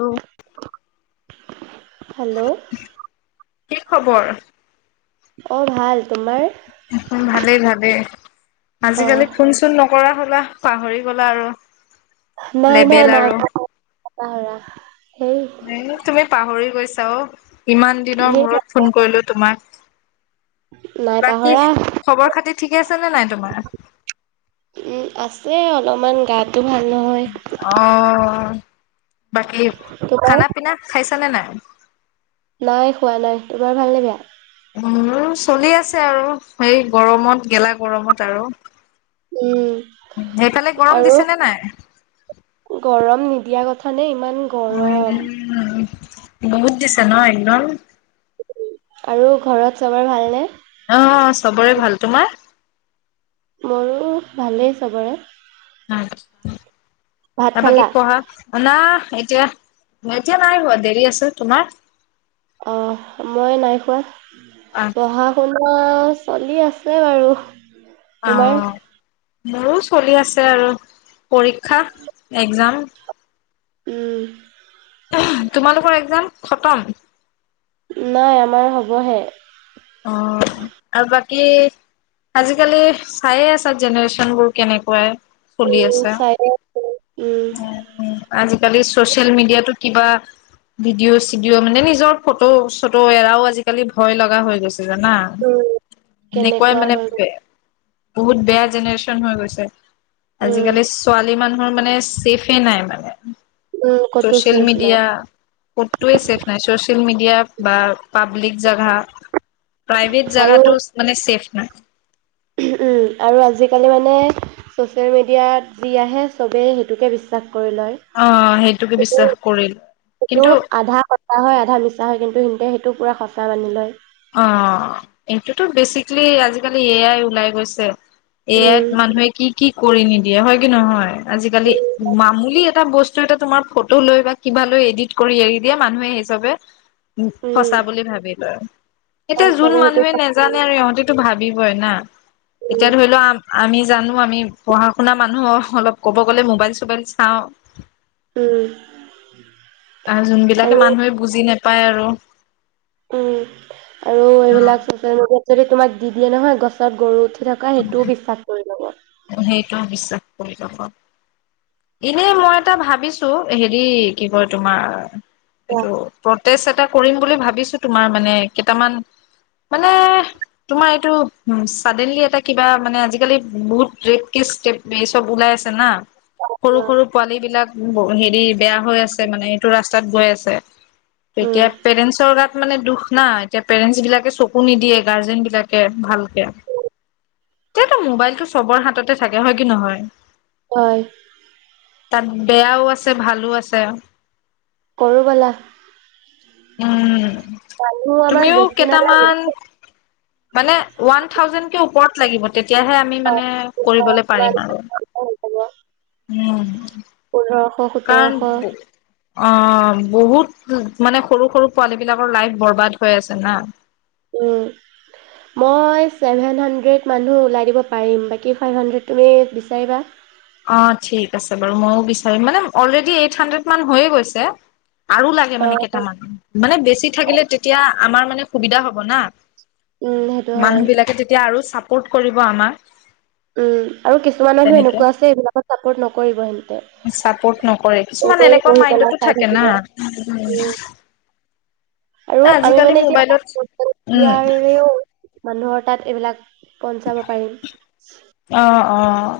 অ [unintelligible] hello কি খবৰ অ ভাল তোমাৰ ভালেই ভালেই অ আজিকালি ফোন চোন নকৰা লা পাহৰি গলা আৰু। নাই নাই লেবেল নাই আৰু সেই এ তুমি পাহৰি গৈছা। তেওঁ ইমান দিনৰ ধেই মূৰত ফোন কৰিলো তোমাক নাই বাকী পাহৰা খবৰ খাতি ঠিকে আছে নে নাই তোমাৰ? উম আছে অলপমান তাত অ বাকী তোমাৰ খানা পিনা খাইছ নে নাই নাই খোৱা নাই তোমাৰ ভালনে বেয়া। উ চলি আছে আৰু সেই গৰমত গেলা গৰমত আৰু উম সেইফালে গৰম আৰু দিছে নে নাই। গৰম নিদিয়া কথা নেই কিমান গৰম? উম বহুত দিছে ন একডম ন আৰু ঘৰত চবৰ ভালনে? আহ চবৰে ভাল তোমাৰ? মোৰো ভালেই চবৰে হুম। ভাত আৰু বাকি খালা কোৱা অ' এতিয়া এতিয়া নাই হোৱা দেৰি আছে তোমাৰ। অ' মই নাই খোৱা। অ পঢ়া শুনা অ', চলি আছে বাৰু তোমাৰ আহ মোৰো চলি আছে আৰু। পৰীক্ষা, একজাম উম। তোমালোকৰ এক্জাম, খতম? নাই আমাৰ হ'বহে। অ' আৰু বাকি কি আজিকালি চাইয়ে আছা জেনেৰেশ্যন বোৰ কেনেকুৱাই চলি উম আছে চাই আছো, উম। আজিকালি ছচিয়েল মিডিয়াতো কিবা ভিডিঅ'-চিডিঅ' মানে নিজৰ ফটো-চটো এৰাও আজিকালি ভয় লগা হৈ গৈছে। জানা, উম এনেকুৱাই কেনেকুৱা মানে হৈ গল। বহুত বেয়া জেনেৰেশ্যন হৈ গৈছে। উম আজিকালি ছোৱালী মান মোৰ মানে ছেইফে নাই মানে। উম ক'তো ছচিয়েল ছেফ নাই মিডিয়া কতোৱেই ছেইফ নাই, ছচিয়েল মিডিয়া এয়া বা পাব্লিক জাগা প্ৰাইভেট আৰু জাগাত চ মানে চেফি [inaudible] উম আৰু আজিকালি মানে ছ'চিয়েল মিডিয়াত যি আহে চবেই সেইটোকে বিশ্বাস কৰে অ সেইটোকে বিশ্বাস কৰিলো সেইটো কিন্তু আধা সঁচা হয় আধা মিছা হয় কিন্ত সিন্তে টো পোৰা সঁচা মানি লয়। অ' এইটোতো বেচিকেলি আজিকালি এ আই ওলাই গৈছে। এ আইত উম মানুহে কি কি কৰি নিদিয়ে হয় কি নহয়, আজিকালি মামুলি এটা বস্তু এটা তোমাৰ ফটো লৈ বা কিবা লৈ এডিট কৰি এৰি দিয়ে মানুহে সেইচবে উম সঁচা বুলি ভাবিব। এতিয়া আৰু যোন চবে সেইটো মানুহে নেজানে আৰু ইহতিতো ভাবিবৈ না এতিয়া ধৰি লোৱা আম আমি জানো আমি পঢ়া শুনা মানুহ অলপ ক'ব গ'লে মোবাইল চোবাইল চাওঁ। উম আহ যোনবিলাকে আৰু মানুহে বুজি নাপাই পায় আৰু উম। আৰু অ এইবিলাক ছচিয়েল মিডিয়াত যদি তোমাক দি দিয়ে নহয়, গছত গৰু থকা সেইটোও বিশ্বাস কৰি ল'ব। সেইটো বিশ্বাস কৰি ল'ব। এনে মই এটা ভাবিছো হেৰি কি কয় তোমাৰ এইটো প্ৰতেষ্ট এটা কৰিম বুলি ভাবিছো তোমাৰ মানে, কেইটামান, মানে তোমাৰ এইটো উ চডেনলি এটা কিবা মানে আজিকালি বহুত [unintelligible] এই চব ওলাই আছে না সৰু-সৰু পোৱালী বিলাক উ হেৰি বেয়া হৈ আছে মানে এইটো ৰাস্তাত গৈ আছে। উম তেতিয়া পেৰেণ্টছৰ গাত মানে দুখ নাই। এতিয়া পেৰেন্ট বিলাকে চকু নিদিয়ে গাৰ্জেন বিলাকে ভালকে। এতিয়াতো মোবাইলতটো চবৰ হাততে থাকে, হয় কি নহয়? হয়। তাত বেয়াও আছে ভালো আছে। কৰোঁ বলা। উম। মানুহ আমাক তুমিও বেছি নালাগে কেইটামান, মানে ওৱান থাউজেণ্ড কে ওপৰত লাগিব তেতিয়াহে অ কৰিবলে কিমান পাৰিম আৰু। মানুহ হ'ব? উম। হুতৰ কাৰণ শ। অ বহুত মানে সৰু-সৰু পোৱালী বিলাকৰ লাইফ বৰবাদ হৈ আছে না। উম, মই ছেভেন হাণ্ড্ৰেড মানুহ ওলাই দিব পাৰিম, বাকী ফাইভ হাণ্ড্ৰেড তুমি বিচাৰিবা। অ ঠিক আছে বাৰু ময়ো বিচাৰিম, মানে অলৰেডি এইট হাণ্ড্ৰেড মান হৈয়ে গৈছে। আৰু লাগে অ মানে কেইটামান, মানে বেছি থাকিলে তেতিয়া আমাৰ মানে সুবিধা হ'ব না। উম সেইটো হয় মানুহ বিলাকে তেতিয়া আৰু চাপ পৰ্ত কৰিব আমাক। উম আৰু কিছুমান মানুহ তেনেকে এনেকুৱা আছে এইবিলাকত চাপৰ্ট নকৰিব চাপৰ্ট নকৰে কিছুমান এনেই এনেকুৱা বহি পেলাই মাইণ্ডতো চাই থাকে থাকিব না? উম আৰু আমি মানে আজিকালি এতিয়া মোবাইলত, ছচিয়েল উম মিডিয়াৰেও মানুহৰ তাত এইবিলাক পঞ্চাব পাৰিম। অঁ অঁ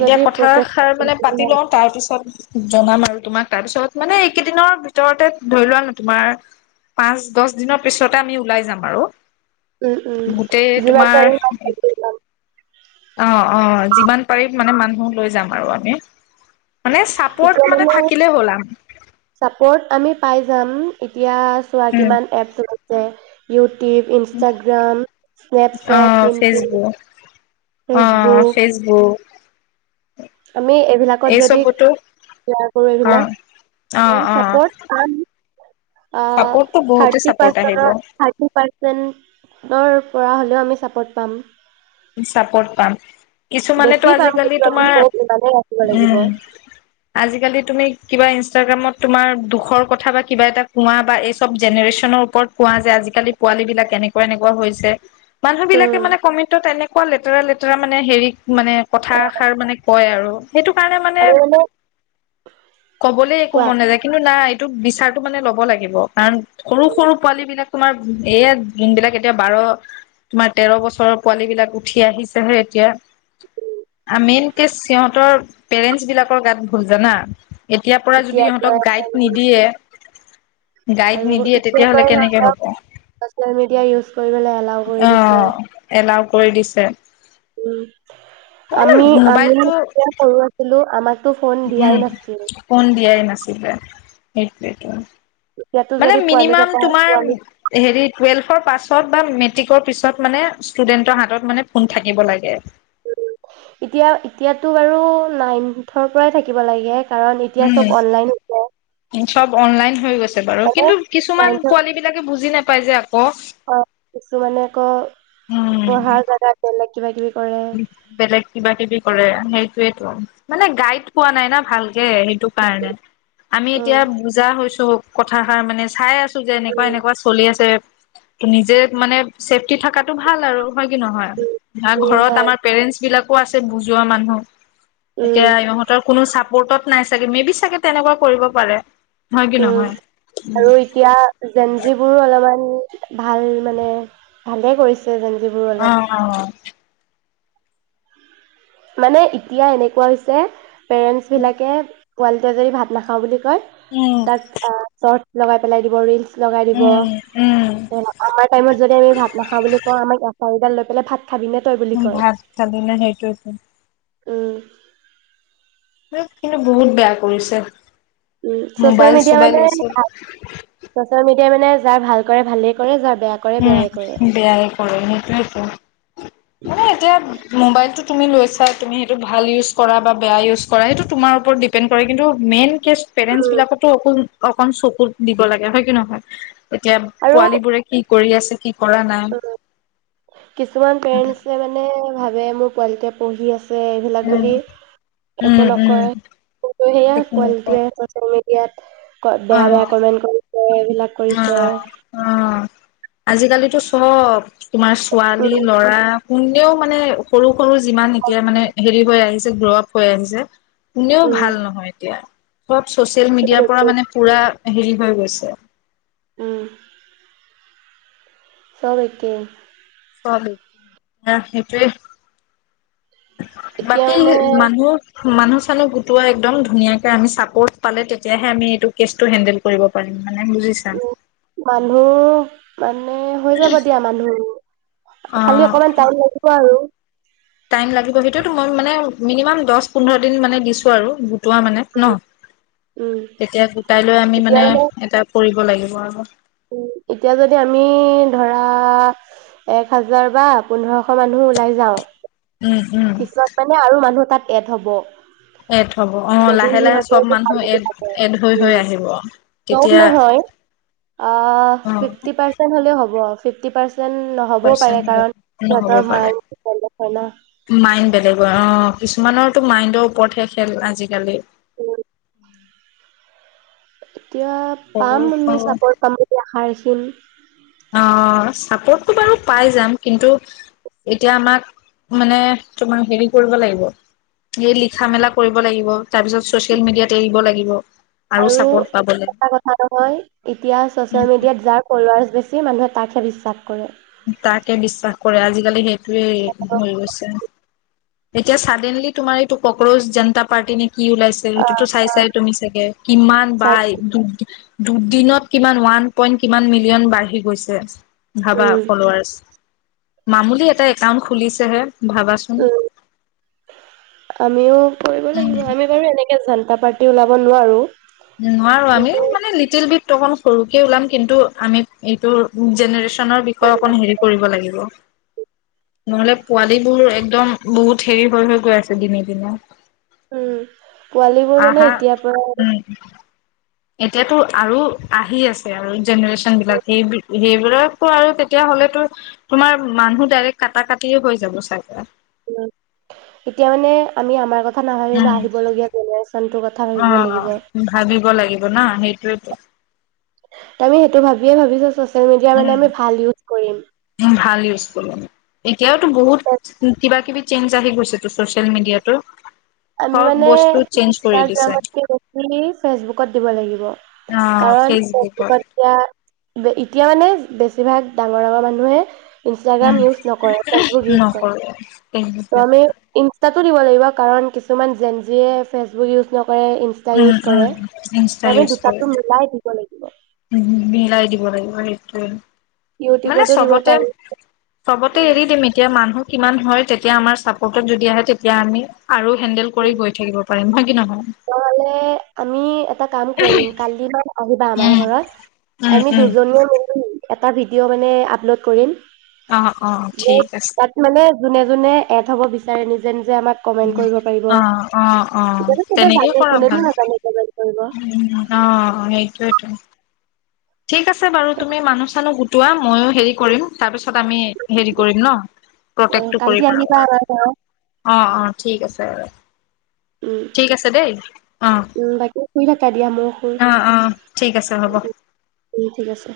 এতিয়া কথাষাৰ মানে প্ৰটেষ্ট পাতি লওঁ, তাৰ পিছত জনাম আৰু তোমাক তাৰ পিছত মানে এইকেইদিনৰ ভিতৰতে ধৰি লোৱা ন তোমাৰ, পাঁচ দহ দিনৰ পিছতে আমি ওলাই যাম আৰু। উম উম গোটেই যিমান তোমাৰ পাৰিম অ অ যিমান পাৰি মানে মানুহ লৈ যাম আৰু আমি মানে চাপৰ্ট এতিয়া মানে থাকিলে হ'ল আম চাপৰ্ট আমি পাই যাম ই এতিয়া চোৱা উম কিমান এপছ যে ইউট ইউটিউব ইনসষ্টাগ্ৰাম অ স্নেপচেট পিনপিণ্ট ফেচবুক অ ফেচবুক ফেচবুক আমি এইবিলাকত এই যদি চবতো ক্লয়াৰ কৰো অ অ এইবিলাকৰ্ অ চাপৰ্ট পাম আঁ চাপৰ্টটো বহুতে থাৰ্টি চাপৰ্ট আহিব পাৰচেনৰ আ থাৰ্টি পাৰ্চেনৰ কৰা হ'লেও আমি ছাপৰ্ট পাম ছাপৰ্ট পাম কিছুমানেতো বেছি পাম আজিকালি কিন্তু আমি তোমাৰ বহুত ইমানেই ৰাখিব লাগিব উম আজিকালি তুমি কিবা ইাগ্ৰামত তোমাৰ দুখৰ কথা বা কিবা এটা কোৱা বা এইচব জেনেৰেচনৰ ওপৰত কোৱা যে আজা কালি পোৱালি বিলাক এনেকুৱা এনেকুৱা হৈছে মানুহ বিলাকে উম মানে কমে তেনেকুৱা লেতেৰা লেতেৰা মানে হেৰি মানে অ' কথাষাৰ মানে কয় আৰু সেইটো কাৰণে মানে কবলে একো কোৱা মন নাযায় কিন্তু নাই তোক বিচাৰটো মানে ল'ব লাগিব কাৰণ সৰু সৰু পোৱালী বিলাক তোমাৰ এয়া যোনবিলাক এতিয়া বাৰ তোমাৰ তেৰ বছৰ পোৱালী বিলাক উঠি আহিছেহে এতিয়া মেইন কে সিহঁতৰ পেৰেন্টছ বিলাকৰ গাত ভুল জানা এতিয়াৰ পৰা যদি ইহঁতক গাইড নিদিয়ে গাইড আৰু নিদিয়ে এতিয়াৰ তেতিয়াাহলে পৰাই কেনেকে সিহঁতক হ'ব ছ'চিয়েল মিডিয়া ইউজ কৰিবলৈ এলাও কৰি অ দিছে এলাওৱ কৰি দিছে উম মানে আমি আমি মোবাইলটো তেতিয়া সৰু আছিলো আমাক উম ফোন দিয়াই নাছিল সেইটোৱে টো এতিয়াতো মানে যদি পোৱালি মিনিমাম কেইটা তোমাৰ পোৱালি হেৰি টুৱেলফৰ পাছত বা মেট্ৰিক পিছত মানে ষ্টুডেন্ত্ৰৰ হাতত মানে ফোন থাকিব লাগে। এতিয়া এতিয়াতো বাৰু নাইনথৰ পৰাই থাকিব লাগে। কাৰণ এতিয়া উম চব অনলাইন হৈছে। চব অনলাইন হৈ গৈছে। বাৰু মানে কিন্তু কিছুমান নাইনথৰ পোৱালি বিলাকে বুজি নাপায়। পাইজা [inaudible] অ' কিছুমানে আকৌ উম পঢ়াৰ জাগা বেলেগ। কিবা কিবি। কৰে। বেলেগ কিবা কিবি কৰে সেই টোৱেটো মানে গাইড পোৱা নাই না ভাল কে সেইটো কাৰণে আমি উম, এতিয়া বুজা হৈছো। কথাষাৰ মানে চাই আছো। যে উম এনেকুৱা এনেকুৱা চলি আছে। নিজে মানে চেফটি থকাটো ভাল আৰু হয় কি নহয় ন উম, ঘৰত হয় পেৰেণ্টছ বিলাকো আছে বুজোৱা মানুহ উম, এতিয়া ইহঁতৰ কোনো চাপ পৰ্টত নাই চাগে মে বি চাগে তেনেকোৱা কৰিব পাৰে। হয় কি উম নহয় আৰু এতিয়া জেঞ্জিবোৰো অলপমান ভাল মানে ভালে কৰিছে। জেনজিবোৰো অলপ। অ' অ' মানে এতিয়া এনেকোৱা হৈছে। পেৰেণ্টছবিলাকে পোৱালিটোৱে যদি ভাত নাখাওঁ বুলি। কয় উম তাত আ ফোন লগাই পেলাই দিব ৰিলচ। লগাই দিব উম আমাৰ টাইমত যদি আমি ভাত নাখাওঁ বুলি কও আমাক এচাৰিডাল লৈ পেলাই ভাত। খাবিনে তই বুলি ভাত খালি ন সেইটোৱেটো। উ হে কিন্তু বহুত বেয়া কৰিছে। উ চচিয়েল মোবাইল মিডিয়া চোবাইল মানে লৈছিল আ চচিয়েল মিডিয়া এতিয়া মানে যাৰ ভাল কৰে ভালেই কৰে যাৰ বেয়া কৰে বেয়াই কৰে উম বেয়াহে কৰে সেইটোয়েতো মানে এতিয়া মোবাইলটো তুমি লৈছা তুমি সেইটো ভাল ইউজ কৰা বা বেয়া ইউজ কৰা সেইটো তোমাৰ ওপৰত ডিপেণ্ড কৰে কিন্তু মেইন কেছ পেৰেণ্টছ বিলাকেতো অকণ - অকণ চকু দিব লাগে হয় কি নহয়? এতিয়া পোৱালিবোৰে কৰি আছে উম কিছুমান উম পেৰেন্টছে মানে ভাবে ৱে মোৰ পোৱালিটোৱে পঢ়ি আছে যে এইবিলাক উম বুলি উম একো উম নকয় সেয়া ঠিক তেনেকুৱা। পোৱালিটোৱে ছচিয়েল মিডিয়াত ক বেয়া-বেয়া কমেণ্ট কৰিছে এইবিলাক কৰিছে অ-অ-অ হয় [unintelligible] আজিকালিতো চব তোমাৰ ছোৱালী উম ল'ৰা কুনেও মানে সৰু কৰো যিমান এতিয়া মানে হেৰি হৈ আহিছে গ্ৰপ হৈ আহিছে ৷ কোনেও উম ভাল নহয় এতিয়া ৷ সব চচিয়েল চব মিডিয়াৰ পৰা একেই মানে পুৰা হেৰি হৈ গৈছে ৷ উম চব একে সেইটোৱে এতিয়া বাকী মানে মানুহ মানুহ চানুহ গোটোৱা একদম ধুনীয়াকে আমি চাপৰ্ট পালে তেতিয়াহে আমি এইটো কেছটো চেণ্ডেল কৰিব পাৰিম ৷ উ মানুহ মানে হৈ যাব দিয়া মানুহ খালি অ', অকমান টাইম লাগিব আৰু৷ টাইম লাগিব সেইটোয়তো মই মানে মিনিমাম দহ পোন্ধৰ দিন মানে দিছো আৰু গোটোৱা মানে ন উম তেতিয়া গোটাই লৈ আমি মানে এটা পৰি লাগিব আৰু৷ এতিয়া যদি আমি ধৰা এক হাজাৰ বা পোন্ধৰশ মানুহ ওলাই যাওঁ উম উম পিছত মানে আৰু মানুহ তাত এড হ'ব ৷ এড হ'ব অ লাহে লাহে চব মানুহ এড এড হৈ হৈ আহিব ব তেতিয়া নহয় আহ অ ফি পাৰ্চেন্ট হলে হ'ব [unintelligible] ফিভটি পাৰচ যেন নহ'বও পাৰে পাৰ্চেণ্ট কাৰণ নহ'ব সিহঁতৰ পাৰে মায় তে হয় ন? মাইণ্ড বেলেগ হয়। অ' কিছুমানৰতো মাইণ্ডৰ ওপৰতহে খেল আজিকালি। উম। এতিয়া সৰু পাম আমি, সৰু চাপৰ্ট পাম এতিয়া [unintelligible] অ' ছাপৰ্টটো বাৰু পাই যাম। কিন্তু এতিয়া আমাক মানে তোমাৰ হেৰি কৰিব লাগিব, এই লিখা-মেলা কৰিব লাগিব। তাৰপিছত ছ'চিয়েল মিডিয়াত এৰিব লাগিব। আৰু চাপৰ্ট পাবলৈ এটা কথা নহয়, এতিয়া ছ'চিয়েল মিডিয়াত যাৰ ফোলোৱাৰছ বেছি মানুহ তাকহে বিশ্বাস কৰে তাকে বিশ্বাস কৰে। আজিকালি সেইটোৱে হৈ গৈছে। এতিয়া, ছাডেনলি তোমাৰ এইটো কোক্ৰোজ জনতা পাৰ্টি নে কি ওলাইছে, সেইটোতো চাই চায় তুমি চাগে। কিমান যাৰ বাই দুদিনত কিমান? ওৱান পইণ্ট কিমান মিলিয়ন বাঢ়ি গৈছে। ভাবা উম, ফোলোৱাৰছ। মামুলি এটা একাউন্ট খুলিছেহে। ভাবাচোন। উম, আমিও কৰিব উম, লাগিব। আমি বাৰু এনেকে জনতা পা তো ওলাব নোৱাৰোঁ। নোৱাৰোঁ আমি, মানে লিটিল বিট এইটো অকনমান সৰুকে ওলাম। কিন্তু, আমি এইটো জেনেৰেশ নৰ বিষয়ে অকণ হেৰি কৰিব লাগিব। নহ'লে পোৱালীবোৰ একদম বহুত হেৰি হৈ - হৈ গৈ আছে, দিনে - দিনে। উম। পোৱালীবোৰ মানে আহা এতিয়াৰ পৰাই [inaudible] উম এতিয়াতো আৰু আহি আছে, আৰু জেনেৰেশ্চন বিলাক। সেই- সেইবিলাকো আৰু তেতিয়া হ'লেতো, তোমাৰ মানুহ ডাইৰেক্ট কাটা-কাটিয়ে হৈ যাব চাই পেলাই। এতিয়া মানে, আমি আমাৰ ক কথা নাভাবিলেও, উম আহিবলগীয়া জনেৰেশ্চনটোৰ কথা অ ভাবিব লাগিব। ভাবিব লাগিব না সেইটোৱেতো তমি সেইটো ভাবিয়ে ভাবিছা ছা তো এতিয়া মানে উম আমি ভাল ইউজ কৰিম। ভাল ইউজ কৰিম এতিয়াওতো বহুত কিবা-কিবি চেঞ্জ আহি গৈছেতো, ছ'চিয়েল মিডিয়াতো। আমি চব মানে বস্তু চেঞ্জ কৰি দিছে ইনষ্টগ্ৰামতকে [unintelligible] নি ফেচবুক কত দিব লাগিব। কাৰণ ফেচবুকত দিয়া এতিয়া মানে বেছিভাগ ডাঙৰ - ডাঙৰ মানুহে উম ইনষ্টাগ্ৰাম ইয়ুছ নকৰে। ফেচবুক ইয়ুজ কৰে। নকৰো উম তো আমি ইনষ্টাত দিব লাগিব কাৰণ কিছু কিছুমান জেনজিয়ে ফেচবুক ইউজ নকৰে। ইনচটা ইয়ুজ কৰে উম আমি দুটাটো মিলাই দিব লাগিব। [unintelligible] উম মিলাই দিব লাগিব সেইটোৱে। মানে ইউটিউবতো দিব চবতে পাৰি। চবতে এৰি দিম এতিয়া মানুহক কিমান হয় তেতিয়া আমাৰ চাপৰ্টত যদি আহে তেতিয়া আমি। আৰু হেন্দেল কৰি গৈ থাকিব। পাৰিম হয় কি নহয়। নহ'লে আমি এটা কাম কৰিম কালি বা আহিবা আমাৰ উম ঘৰত উম আমি উম দুজনীয়ে মিলি এটা ভিডিঅ' মানে আপলোড কৰিম। অ অ বহুত ঠিক আছে তাত মানে। যোনে যোনে এট হ'ব বিচাৰে নিজে নিজে আমাক কমেন্ট কৰিব পাৰিব অ' অ' অ' এতিয়াতো চবে তেনেকৈ জানে কৰা কোনেনো ভাল নাজানে কমেন্ট কৰিব উম অঁ সেইটোৱে তো উমম ঠিক আছে বাৰু তুমি মানুহ চানুৰ গো চোৱা মইও হেৰি কৰিম তাৰ পিছত। হেৰি কৰিম ন অ, প্ৰত্যেক তো কালি কৰিম আহিবা আমাৰ গাঁৱত ন অ' অ' ঠিক আছে। উম, ঠিক আছে দেই অ' উম, বাকী শুই থাকা দিয়া ময়ো শুও অ' অ' ঠিক আছে হ'ব। ঠিক আছে